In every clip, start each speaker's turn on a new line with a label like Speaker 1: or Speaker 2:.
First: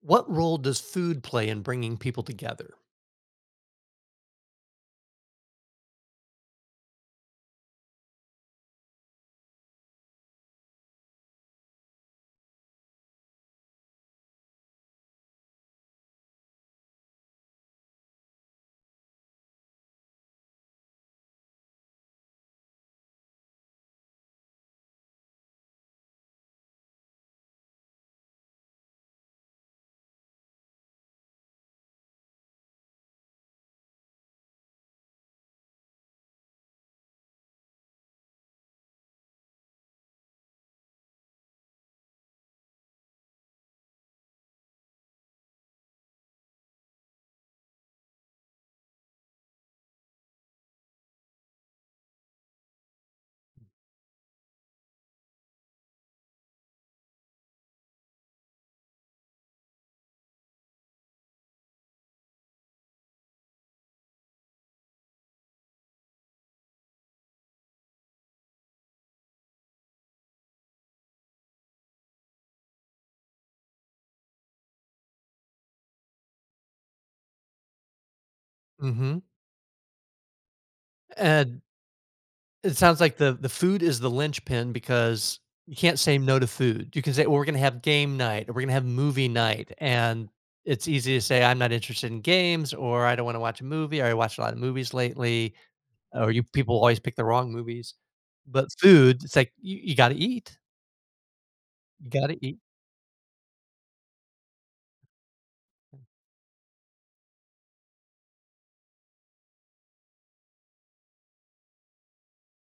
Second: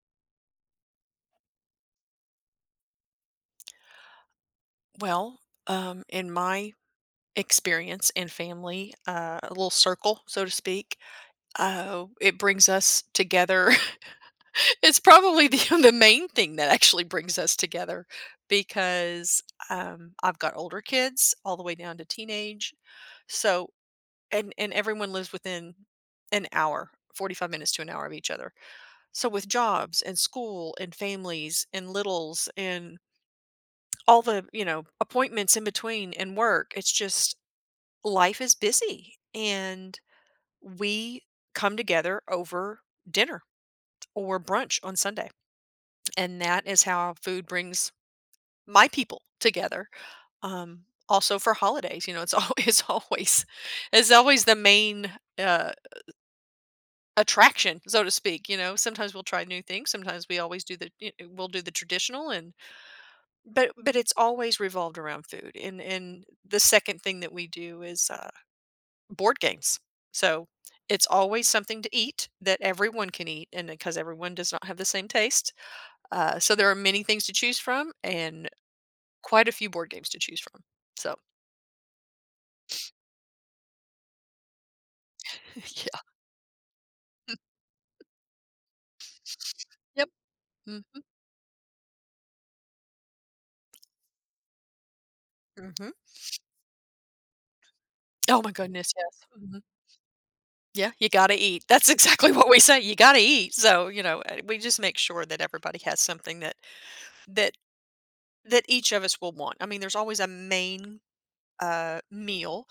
Speaker 1: What role does food play in bringing people together?
Speaker 2: Well, in my experience and family, a little circle, so to speak, it brings us together. It's probably the main thing that actually brings us together because I've got older kids all the way down to teenage. So, and everyone lives within an hour, 45 minutes to an hour of each other. So, with jobs and school and families and littles and all the appointments in between and work. It's just life is busy and we come together over dinner or brunch on Sunday. And that is how food brings my people together. Um Also for holidays, you know, it's always it's always the main uh attraction, so to speak, you know. Sometimes we'll try new things, sometimes we'll do the traditional and but it's always revolved around food, and the second thing that we do is board games. So it's always something to eat that everyone can eat, and because everyone does not have the same taste, so there are many things to choose from, and
Speaker 1: Mhm.
Speaker 2: quite a few board games to choose from. So
Speaker 1: And it sounds like the food is the linchpin because you can't
Speaker 2: yeah,
Speaker 1: say no to food. You can say, "Well, we're gonna have game night, or we're gonna have movie night,"
Speaker 2: yep.
Speaker 1: and
Speaker 2: Mhm.
Speaker 1: it's easy to say, "I'm not interested in games," or "I don't wanna watch a movie," or "I watched a lot of movies lately,"
Speaker 2: Mhm.
Speaker 1: or you people always pick the wrong movies.
Speaker 2: Oh my
Speaker 1: But
Speaker 2: goodness,
Speaker 1: food,
Speaker 2: yes.
Speaker 1: it's like,
Speaker 2: Mhm.
Speaker 1: you gotta eat.
Speaker 2: Yeah, you gotta eat. That's
Speaker 1: You
Speaker 2: exactly
Speaker 1: gotta
Speaker 2: what
Speaker 1: eat.
Speaker 2: we say. You gotta eat. So we just make sure that everybody has something that that each of us will want. I mean, there's always a main meal.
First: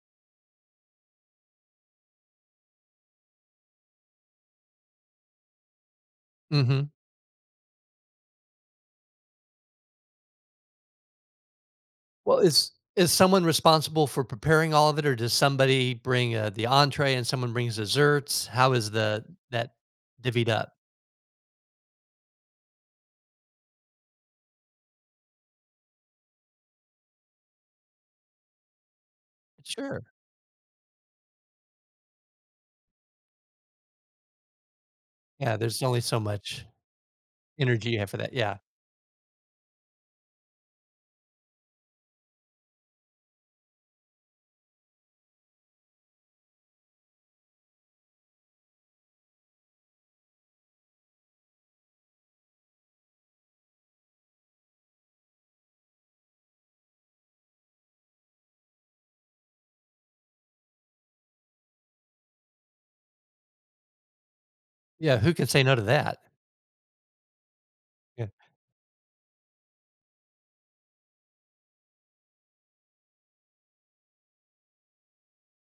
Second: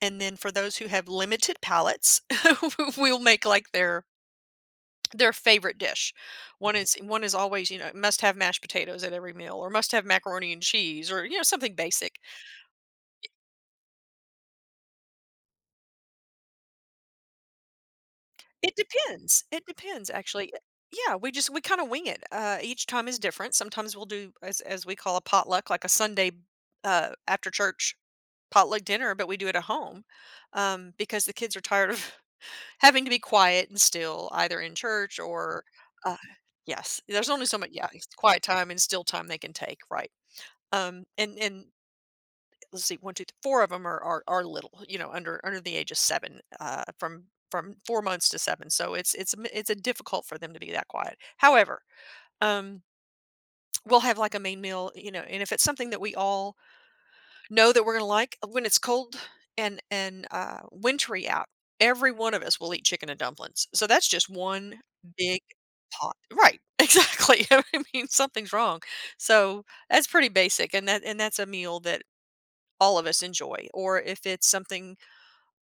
Speaker 2: And then for those who have limited palates, we'll make, like, their favorite dish. One Mhm.
Speaker 1: Mhm.
Speaker 2: is one is always, you know, must have mashed potatoes at every meal or must have macaroni and cheese or, you know, something basic.
Speaker 1: Well, is someone responsible for preparing all of it, or does somebody bring, the entree and someone brings desserts? How
Speaker 2: It
Speaker 1: is the
Speaker 2: depends. It
Speaker 1: that
Speaker 2: depends,
Speaker 1: divvied
Speaker 2: actually.
Speaker 1: up?
Speaker 2: Yeah, we kinda wing it. Each time is different. Sometimes we'll do as we call a potluck, like a Sunday, after church potluck dinner, but we do it at home,
Speaker 1: Sure.
Speaker 2: because the kids are tired of having to be quiet and still, either in church
Speaker 1: Yeah,
Speaker 2: or,
Speaker 1: there's only
Speaker 2: uh
Speaker 1: so much
Speaker 2: yes, there's only so much yeah,
Speaker 1: energy you
Speaker 2: it's
Speaker 1: have for that,
Speaker 2: quiet
Speaker 1: yeah.
Speaker 2: time and still time they can take, right. And Let's see, 1, 2, 4 of 'em are little, you know, under the age of 7, from 4 months to 7, so it's difficult for them to be that quiet. However, um, we'll have, like, a main meal, you know, and if it's something that we all know that we're gonna like, when it's cold and wintry out, every one of us will eat chicken and dumplings. So that's just one
Speaker 1: Yeah, who
Speaker 2: big
Speaker 1: can say no to
Speaker 2: pot.
Speaker 1: that?
Speaker 2: Right. Exactly. I mean,
Speaker 1: Yeah.
Speaker 2: something's wrong. So that's pretty basic, and that's a meal that all of us enjoy. Or if it's something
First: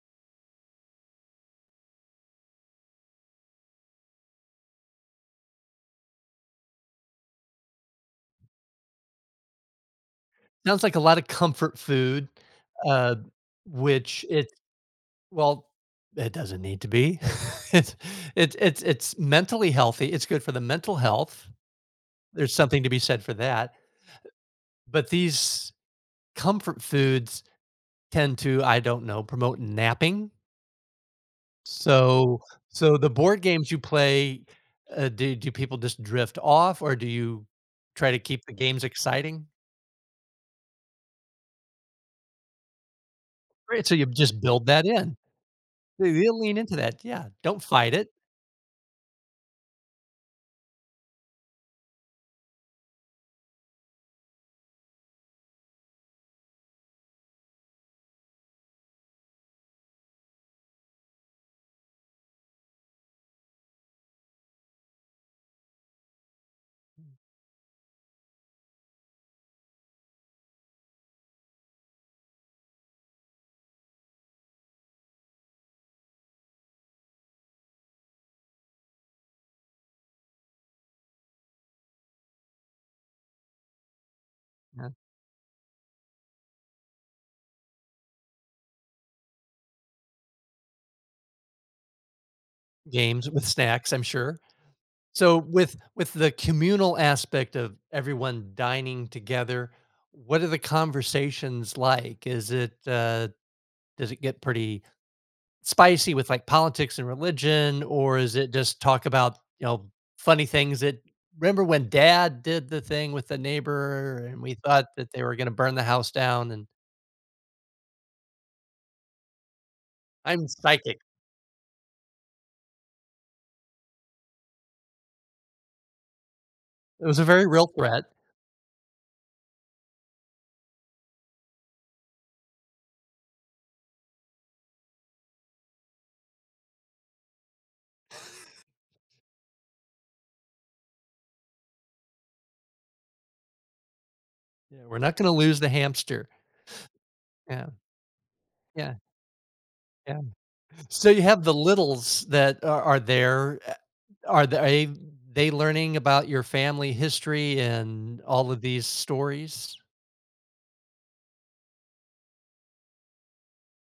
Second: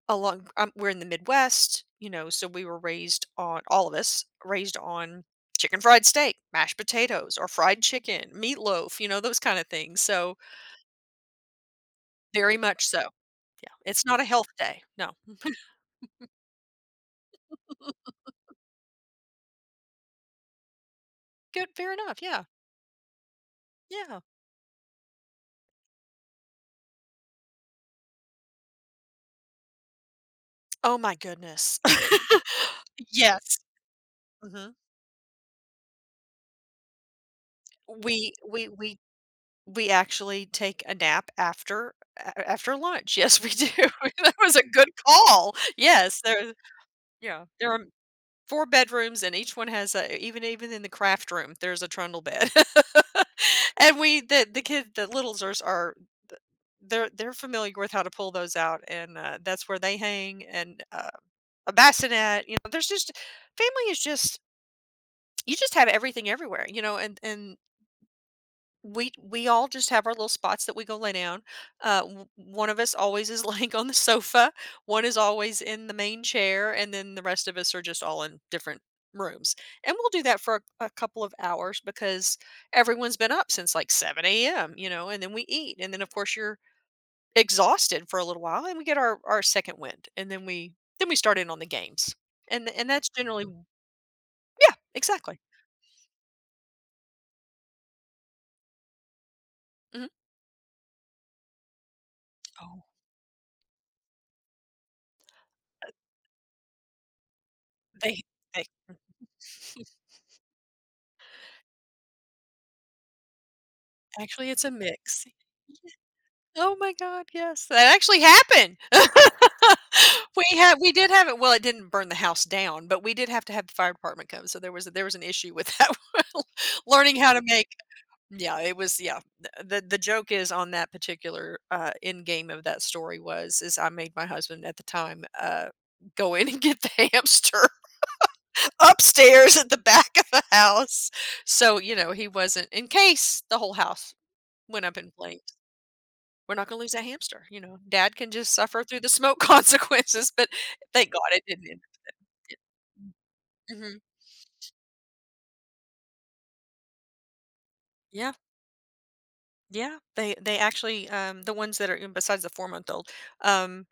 Speaker 2: along, we're in the Midwest, you know, so we were raised on all of us raised on chicken fried steak, mashed potatoes, or fried chicken, meatloaf, you know, those kind of things. So
Speaker 1: Sounds like a lot of comfort food,
Speaker 2: very much so.
Speaker 1: uh,
Speaker 2: Yeah, it's not a
Speaker 1: which it
Speaker 2: health day. No.
Speaker 1: well, it doesn't need to be. It's it's mentally healthy, it's good for the mental health,
Speaker 2: Good. Fair enough. Yeah.
Speaker 1: there's something to be said for that,
Speaker 2: Yeah.
Speaker 1: but these comfort foods tend to, I don't know, promote napping.
Speaker 2: Oh my goodness.
Speaker 1: So so the board
Speaker 2: Yes.
Speaker 1: games you play,
Speaker 2: hmm
Speaker 1: do people just drift off, or do you try to
Speaker 2: We
Speaker 1: keep the
Speaker 2: we
Speaker 1: games
Speaker 2: we
Speaker 1: exciting?
Speaker 2: we actually take a nap after a after lunch. Yes, we do.
Speaker 1: Right, so you
Speaker 2: That
Speaker 1: just
Speaker 2: was a
Speaker 1: build that
Speaker 2: good
Speaker 1: in.
Speaker 2: call.
Speaker 1: They
Speaker 2: Yes,
Speaker 1: they'll
Speaker 2: there
Speaker 1: lean into that, yeah,
Speaker 2: Yeah,
Speaker 1: don't
Speaker 2: there are
Speaker 1: fight it.
Speaker 2: 4 bedrooms and each one has a even in the craft room, there's a trundle bed. And we the kid the littlesers are they're familiar with how to pull those out, and, that's where they hang, and, a bassinet, you know, there's just family is just you just have everything everywhere, you know, and we all just have our little spots that we go lay down. One of us always is laying on the sofa. One is always in the main chair, and then the rest of us are just all in different rooms. And we'll do that for a couple of hours because everyone's been up since like 7 a.m. You
Speaker 1: Yeah,
Speaker 2: know, and then we eat, and then of course you're exhausted for a little while, and we get our second wind, and then we start in on the games, and that's
Speaker 1: games
Speaker 2: generally
Speaker 1: with snacks, I'm sure.
Speaker 2: yeah,
Speaker 1: So
Speaker 2: exactly.
Speaker 1: with the communal aspect of everyone dining together,
Speaker 2: hmm
Speaker 1: what are the conversations like? Is it,
Speaker 2: Oh,
Speaker 1: does it get pretty spicy with like politics and religion, or
Speaker 2: they
Speaker 1: is it
Speaker 2: they
Speaker 1: just talk about, you know, funny things that, remember when Dad did the thing with the neighbor and
Speaker 2: actually
Speaker 1: we
Speaker 2: it's a
Speaker 1: thought that they
Speaker 2: mix.
Speaker 1: were going to burn the house down? And
Speaker 2: Oh my god, yes. That actually happened.
Speaker 1: I'm
Speaker 2: We
Speaker 1: psychic.
Speaker 2: did have it well, it didn't burn the house down, but we did have to have the fire department come, so there was an issue with that.
Speaker 1: It
Speaker 2: Learning
Speaker 1: was a
Speaker 2: how to
Speaker 1: very
Speaker 2: make
Speaker 1: real threat.
Speaker 2: yeah, it was, yeah. The joke is on that particular, end game of that story was is I made my husband at the time, go in and get the hamster upstairs at the back of the house. So, you know, he wasn't in case the whole house
Speaker 1: Yeah,
Speaker 2: went up
Speaker 1: we're
Speaker 2: in
Speaker 1: not going to
Speaker 2: flames.
Speaker 1: lose the hamster.
Speaker 2: We're not gonna lose that hamster, you
Speaker 1: Yeah,
Speaker 2: know, dad can just suffer
Speaker 1: yeah,
Speaker 2: through the smoke
Speaker 1: yeah.
Speaker 2: consequences, but
Speaker 1: So
Speaker 2: thank God
Speaker 1: you
Speaker 2: it
Speaker 1: have the
Speaker 2: didn't end
Speaker 1: littles
Speaker 2: it.
Speaker 1: that are there.
Speaker 2: Mhm.
Speaker 1: Are they learning about your family history and
Speaker 2: Yeah,
Speaker 1: all of these stories?
Speaker 2: yeah, they actually, the ones that are besides the four-month-old, um,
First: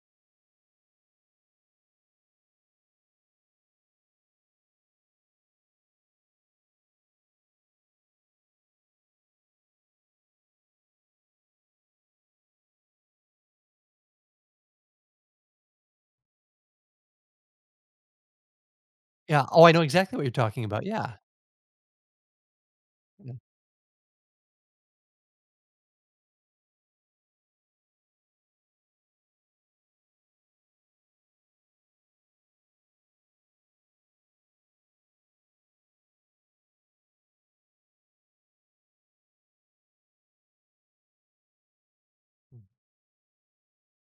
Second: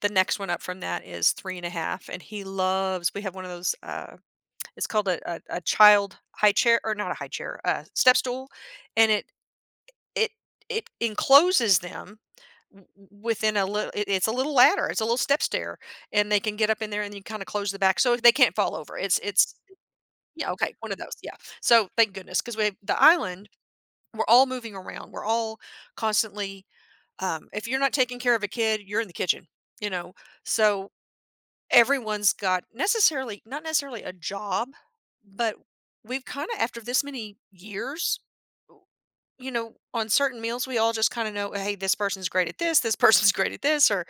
Speaker 2: the next one up from that is three and a half, and he loves we have one of those, it's called a child high chair, or not a high chair, a step stool, and it it encloses them w- within a little it's a little ladder, it's a little step stair, and they can get up in there and you kind of close the back so they can't fall over.
Speaker 1: Yeah.
Speaker 2: It's
Speaker 1: Oh, I know exactly what you're
Speaker 2: Yeah,
Speaker 1: talking
Speaker 2: okay,
Speaker 1: about.
Speaker 2: one of
Speaker 1: Yeah.
Speaker 2: those, yeah. So thank goodness, because we have the island, we're all moving around, we're all constantly, if you're not taking care of a kid you're in the kitchen, you know, so everyone's got necessarily not necessarily a job, but we've kind of after this many years, you know, on certain meals, we all just kind of know, hey, this person's great at this, this person's great at this, or,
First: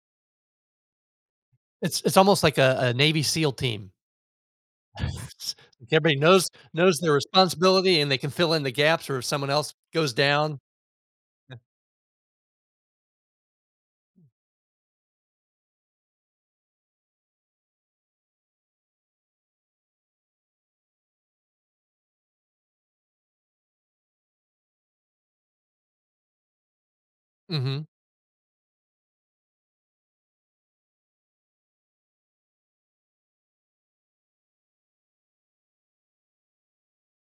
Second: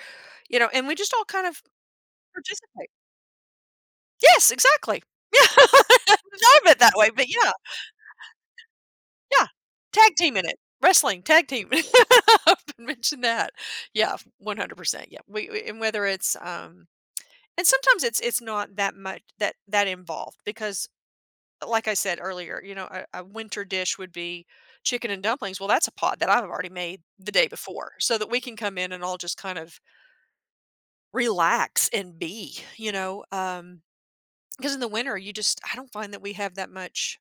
Speaker 2: you know, and we just all kind of
Speaker 1: It's almost like
Speaker 2: participate.
Speaker 1: a Navy SEAL team.
Speaker 2: Yes, exactly. Yeah. I had thought
Speaker 1: Everybody knows
Speaker 2: of it that
Speaker 1: knows
Speaker 2: way,
Speaker 1: their
Speaker 2: but yeah,
Speaker 1: responsibility, and they can fill in the gaps, or if
Speaker 2: yeah.
Speaker 1: someone else goes
Speaker 2: Tag team in it.
Speaker 1: down.
Speaker 2: Wrestling, tag
Speaker 1: Yeah,
Speaker 2: team. I often mention that. Yeah, 100%. Yeah. And whether it's, and sometimes it's not that much that involved because like I said earlier, you know, a winter dish would be chicken and dumplings. Well, that's a pot that I've already made the day
Speaker 1: mhm,
Speaker 2: before, so that we can come in and all just kind of relax and be, you know, because in the winter you just I don't find that we have that much.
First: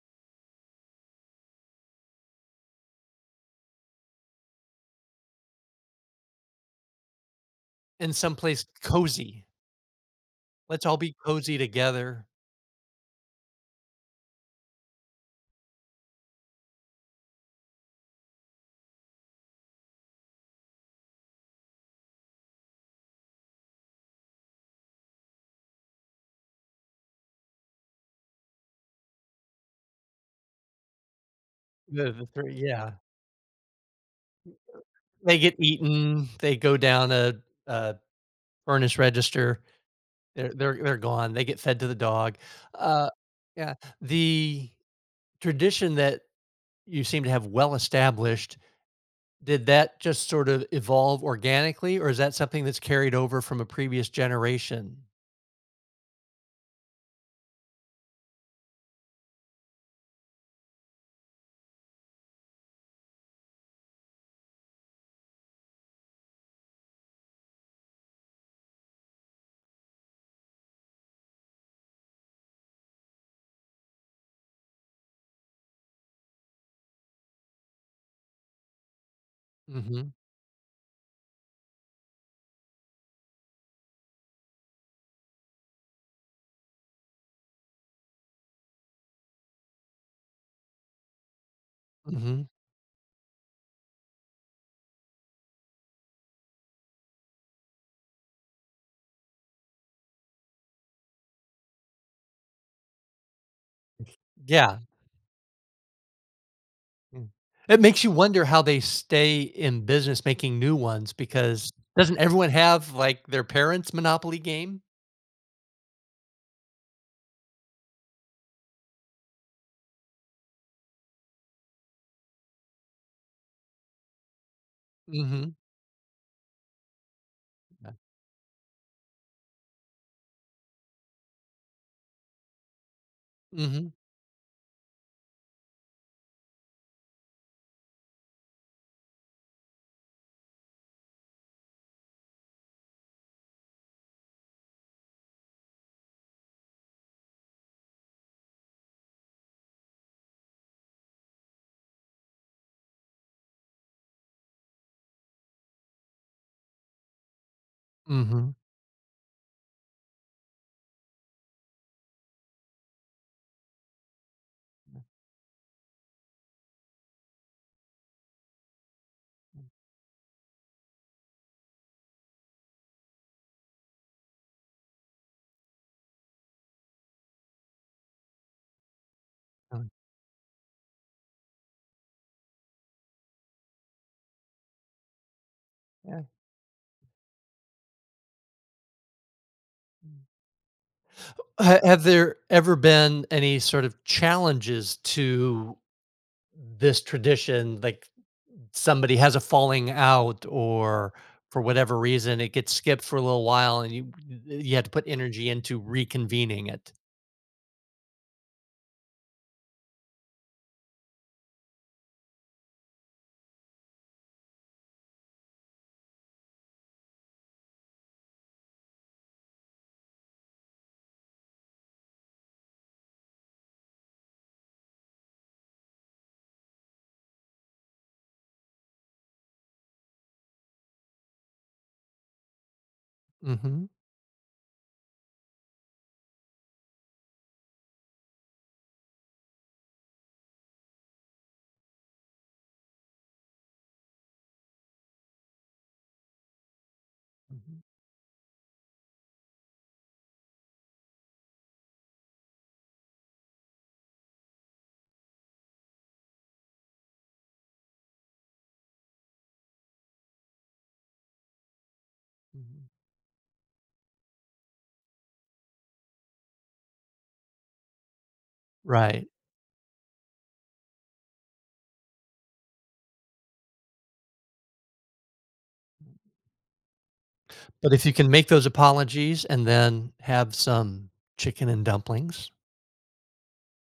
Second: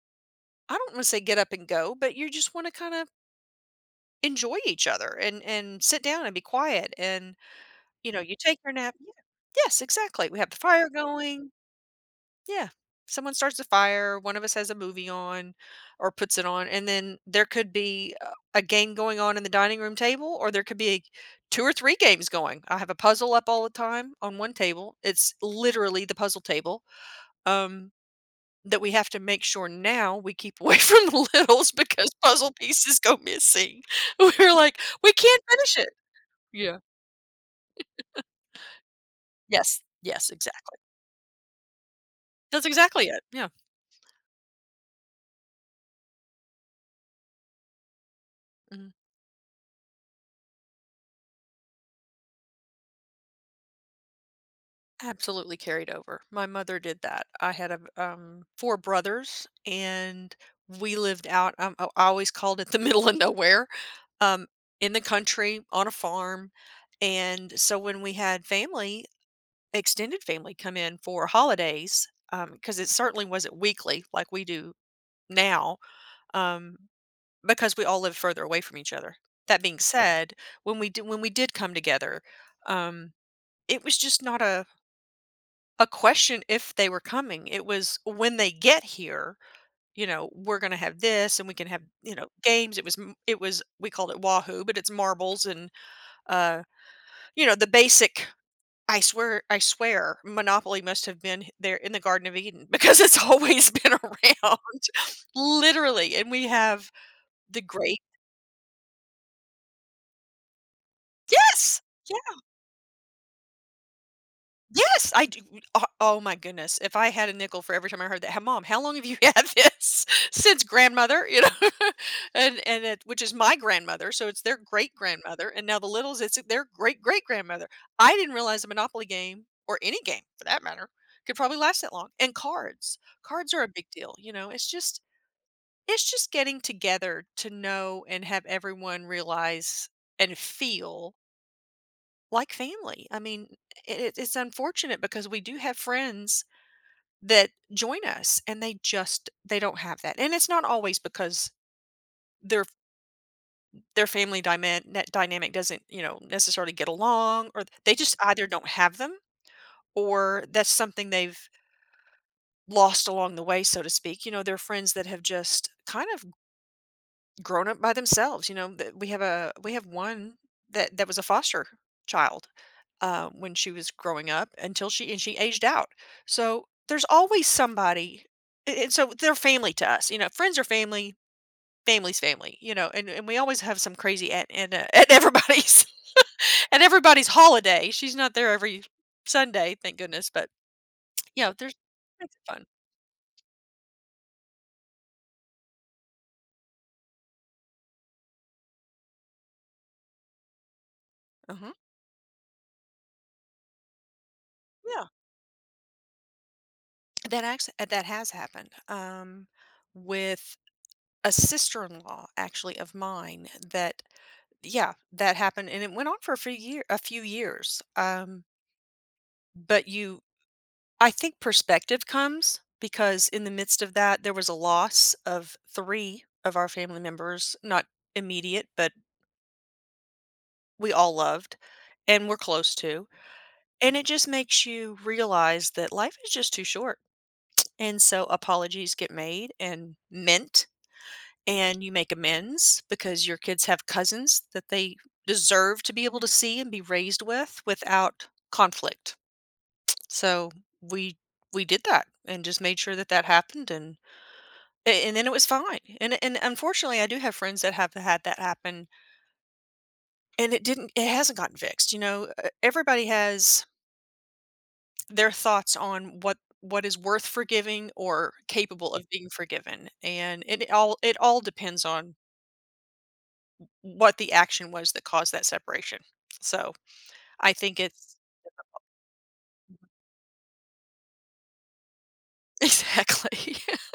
Speaker 2: I don't want to say get up and go, but you just want to kind of enjoy each other and sit down and be quiet and you
Speaker 1: and
Speaker 2: know you take
Speaker 1: someplace
Speaker 2: your nap. Yeah.
Speaker 1: cozy.
Speaker 2: Yes, exactly. We have the
Speaker 1: Let's
Speaker 2: fire
Speaker 1: all be
Speaker 2: going.
Speaker 1: cozy together.
Speaker 2: Yeah. Someone starts a fire, one of us has a movie on or puts it on, and then there could be a game going on in the dining room table, or there could be 2 or 3 games going. I have a puzzle up all the time on one table. It's literally the puzzle table, um, that we have to make sure now we keep away from the littles because
Speaker 1: The the
Speaker 2: puzzle
Speaker 1: 3 Yeah.
Speaker 2: pieces go missing. We're like, "We
Speaker 1: They
Speaker 2: can't
Speaker 1: get
Speaker 2: finish it."
Speaker 1: eaten, they
Speaker 2: Yeah.
Speaker 1: go down a furnace register,
Speaker 2: Yes. Yes,
Speaker 1: they're
Speaker 2: exactly.
Speaker 1: they're they're gone, they get fed to the dog.
Speaker 2: That's exactly
Speaker 1: Uh,
Speaker 2: it. Yeah.
Speaker 1: yeah, the tradition that you seem to have well established,
Speaker 2: Mhm.
Speaker 1: did that just sort of evolve organically, or is that something that's carried over from a previous generation?
Speaker 2: Absolutely carried over. My mother did that. I had a, 4 brothers, and we lived out I always called it the middle of nowhere, um, in the country, on a farm, and so when we had family, extended family come in for holidays, because it certainly wasn't weekly like we do now, um, because we all lived further away from each other. That being Right.
Speaker 1: Mhm,
Speaker 2: said, when we did come together, um, it was just not a question if they were coming. It was when they get here, you know, we're going to have this and we can have, you know,
Speaker 1: mhm.
Speaker 2: games. It was, it was, we called it Wahoo, but it's marbles and, uh, you know, the basic, I swear, Monopoly must have been there in the Garden of Eden because it's always been around,
Speaker 1: Yeah,
Speaker 2: literally. And we have
Speaker 1: mm.
Speaker 2: the
Speaker 1: It
Speaker 2: great,
Speaker 1: makes you wonder how they stay in business making new ones because
Speaker 2: yes,
Speaker 1: doesn't
Speaker 2: yes,
Speaker 1: everyone have, like, their parents' Monopoly game?
Speaker 2: yes, I do. Oh, oh my goodness. If I had a nickel for every time I heard that, "Hey, mom, how long have you had this?" Since grandmother, you know, and it, which is my grandmother, so it's their great grandmother,
Speaker 1: Mhm,
Speaker 2: and now the littles, it's their great great grandmother.
Speaker 1: yeah.
Speaker 2: I didn't realize a Monopoly game or any game for that matter could probably last that long. And cards are a big
Speaker 1: Mhm,
Speaker 2: deal. You know, it's just getting together to know and have everyone realize and feel like family. I mean, it's unfortunate because we do have friends that join us and they just they don't have that. And it's not always because their their family dyma- net dynamic doesn't, you know, necessarily get along, or they just either
Speaker 1: mhm,
Speaker 2: don't have them, or that's something they've lost along the way, so to speak. You know, they're friends that have just kind of grown up by themselves, you know. That We have one that was a foster child when she was growing up until she aged out. So there's always somebody, a- and so they're family
Speaker 1: uh,
Speaker 2: to us. You know, friends are family, family's family. You know, and we always have some crazy aunt and at everybody's
Speaker 1: yeah.
Speaker 2: at everybody's holiday. She's not there every Sunday, thank goodness. But you know, there's
Speaker 1: Ha Have
Speaker 2: makes
Speaker 1: there
Speaker 2: fun.
Speaker 1: ever been any sort of challenges to this tradition, like somebody has a falling out or for
Speaker 2: Uh-huh.
Speaker 1: whatever reason it gets skipped for a little while and you had to put
Speaker 2: Yeah.
Speaker 1: energy into reconvening it.
Speaker 2: That has happened. With a sister-in-law actually of mine, that yeah, that happened and it went on for a few years, but you, I think perspective comes because in the midst of that there was a loss of 3 of our family members, not immediate, but we all loved and were close to.
Speaker 1: Mhm.
Speaker 2: And it just makes you realize that life is just too short, and so apologies get made and meant, and you make amends because your kids have cousins that they deserve to be able to see and be raised with
Speaker 1: Mhm,
Speaker 2: without conflict. So we we did that and just made sure that that happened, and then it was fine. And unfortunately, I do have friends that have had that happen and it hasn't gotten fixed. You know,
Speaker 1: mhm.
Speaker 2: everybody has their thoughts on what is worth forgiving or capable, yeah, of
Speaker 1: Right.
Speaker 2: being forgiven, and it all depends on what the action was that caused that separation. So, I think
Speaker 1: But if you
Speaker 2: it's
Speaker 1: can make those apologies and then have some chicken and dumplings,
Speaker 2: exactly.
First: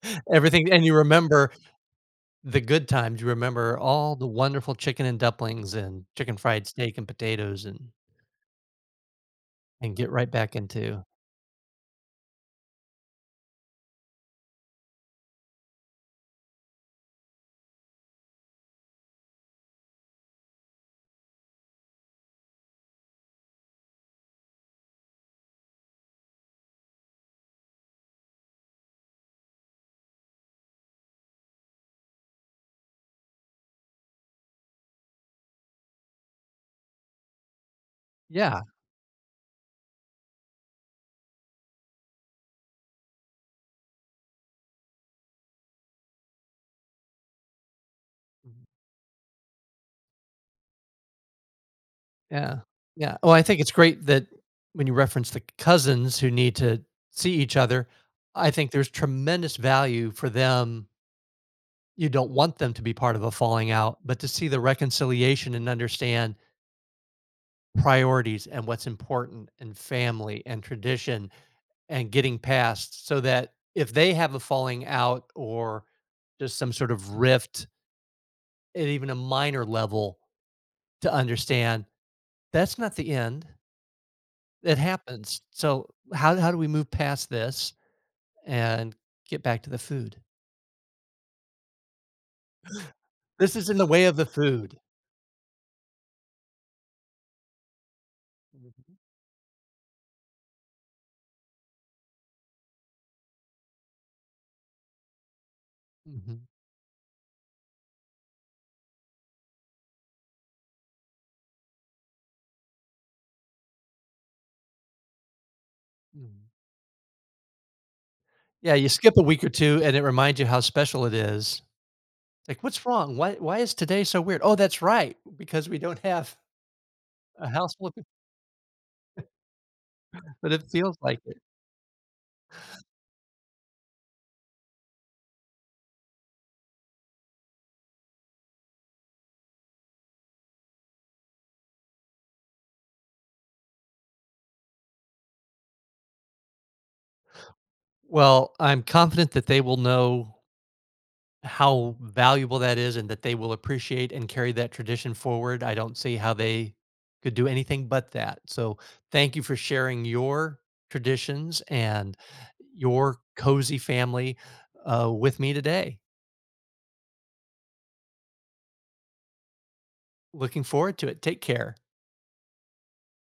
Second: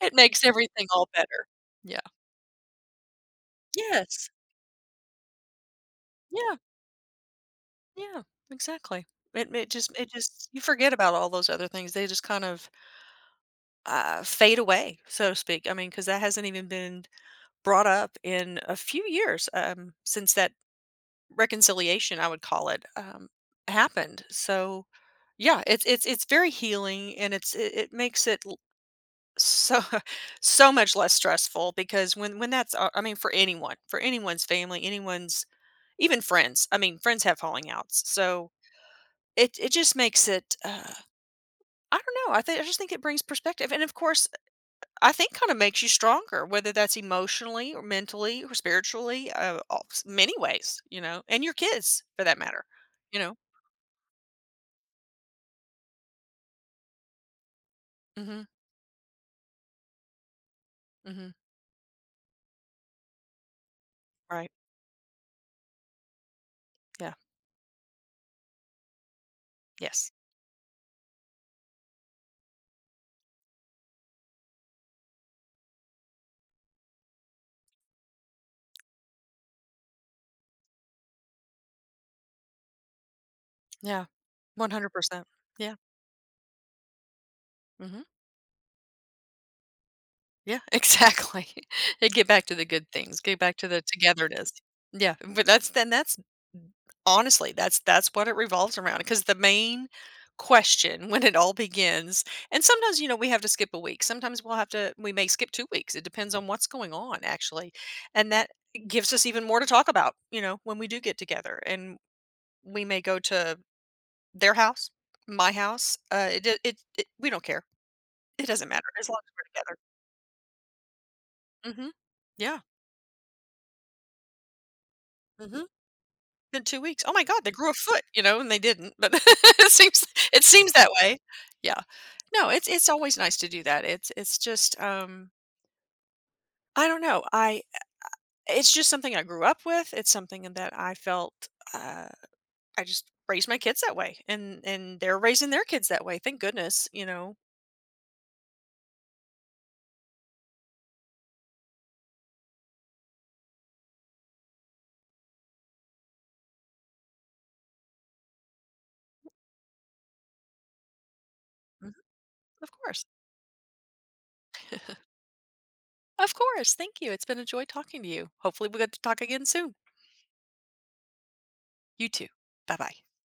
Speaker 2: It makes
Speaker 1: everything, and
Speaker 2: everything
Speaker 1: you
Speaker 2: all better.
Speaker 1: remember
Speaker 2: Yeah.
Speaker 1: the good times, you remember all the
Speaker 2: Yes.
Speaker 1: wonderful chicken and dumplings and chicken
Speaker 2: Yeah,
Speaker 1: fried steak and potatoes,
Speaker 2: yeah, exactly. It it just
Speaker 1: and
Speaker 2: it
Speaker 1: get right
Speaker 2: just
Speaker 1: back
Speaker 2: you forget
Speaker 1: into.
Speaker 2: about all those other things. They just kind of, fade away, so to speak. I mean, because that hasn't even been brought up in a few years, since that reconciliation, I would call it, happened. So, yeah, it's very healing, and it makes it so so much less stressful because when that's I mean, for anyone's family, anyone's, even friends, I mean, friends have falling outs, so
Speaker 1: Yeah.
Speaker 2: it just makes it, I don't know, I just think it brings perspective, and of course I think kind of makes you stronger, whether that's emotionally or mentally or spiritually, many ways, you know, and your kids for that
Speaker 1: Yeah.
Speaker 2: matter.
Speaker 1: Yeah.
Speaker 2: You
Speaker 1: Well,
Speaker 2: know.
Speaker 1: I think it's great that when you reference the cousins who need to see each other,
Speaker 2: Mhm.
Speaker 1: I think there's tremendous value for them.
Speaker 2: Mhm.
Speaker 1: You don't want them to be part of a falling out, but to see
Speaker 2: Right.
Speaker 1: the reconciliation and understand
Speaker 2: Yeah.
Speaker 1: priorities and what's important and
Speaker 2: Yes.
Speaker 1: family and tradition and getting past, so that if they have a falling out or just some sort of rift at even a minor level, to understand that's not the end.
Speaker 2: Yeah.
Speaker 1: It
Speaker 2: 100%.
Speaker 1: happens.
Speaker 2: Yeah.
Speaker 1: So how do we move past this
Speaker 2: Mhm.
Speaker 1: and get back to the food?
Speaker 2: Yeah, exactly. They get back to the good things, get back
Speaker 1: This
Speaker 2: to
Speaker 1: is in
Speaker 2: the
Speaker 1: the way of the
Speaker 2: togetherness.
Speaker 1: food.
Speaker 2: Yeah, but that's honestly, that's what it revolves
Speaker 1: Mhm,
Speaker 2: around, because the main question when it all begins, and sometimes, you know, we have to skip a week, sometimes we'll have to we may skip 2 weeks, it depends
Speaker 1: mhm,
Speaker 2: on what's going on actually, and that gives us even more to talk about, you know, when we do get together. And we may go to their house, my house, uh it
Speaker 1: mhm.
Speaker 2: it, it, it we don't care, it doesn't
Speaker 1: Yeah,
Speaker 2: matter
Speaker 1: you
Speaker 2: as
Speaker 1: skip
Speaker 2: long
Speaker 1: a
Speaker 2: as
Speaker 1: week or
Speaker 2: we're
Speaker 1: 2 and it reminds you how special it is.
Speaker 2: together. Mhm. Yeah.
Speaker 1: Like, "What's wrong? Why is today so weird?" "Oh, that's right,
Speaker 2: Mhm.
Speaker 1: because we don't have
Speaker 2: In 2 weeks. Oh my god,
Speaker 1: a
Speaker 2: they grew a
Speaker 1: house full of"
Speaker 2: foot,
Speaker 1: people,
Speaker 2: you know, and they didn't, but it seems it
Speaker 1: but it
Speaker 2: seems that
Speaker 1: feels
Speaker 2: way.
Speaker 1: like it.
Speaker 2: Yeah. No, it's always nice to do that. It's just, I don't know, I, it's just something I grew up with. It's something that I felt, uh, I just raised my kids that way, and they're raising their kids that way, thank goodness, you know.
Speaker 1: Well, I'm confident that they will know how valuable that is and that they will appreciate and carry that tradition forward. I don't see how they could do anything but that. So, thank you for sharing your traditions
Speaker 2: Mhm,
Speaker 1: and
Speaker 2: of course.
Speaker 1: your cozy family, with me today.
Speaker 2: Of course, thank you, it's been a joy talking to you. Hopefully, we get to talk again soon.
Speaker 1: Looking forward to it. Take care.
Speaker 2: You too. Bye-bye.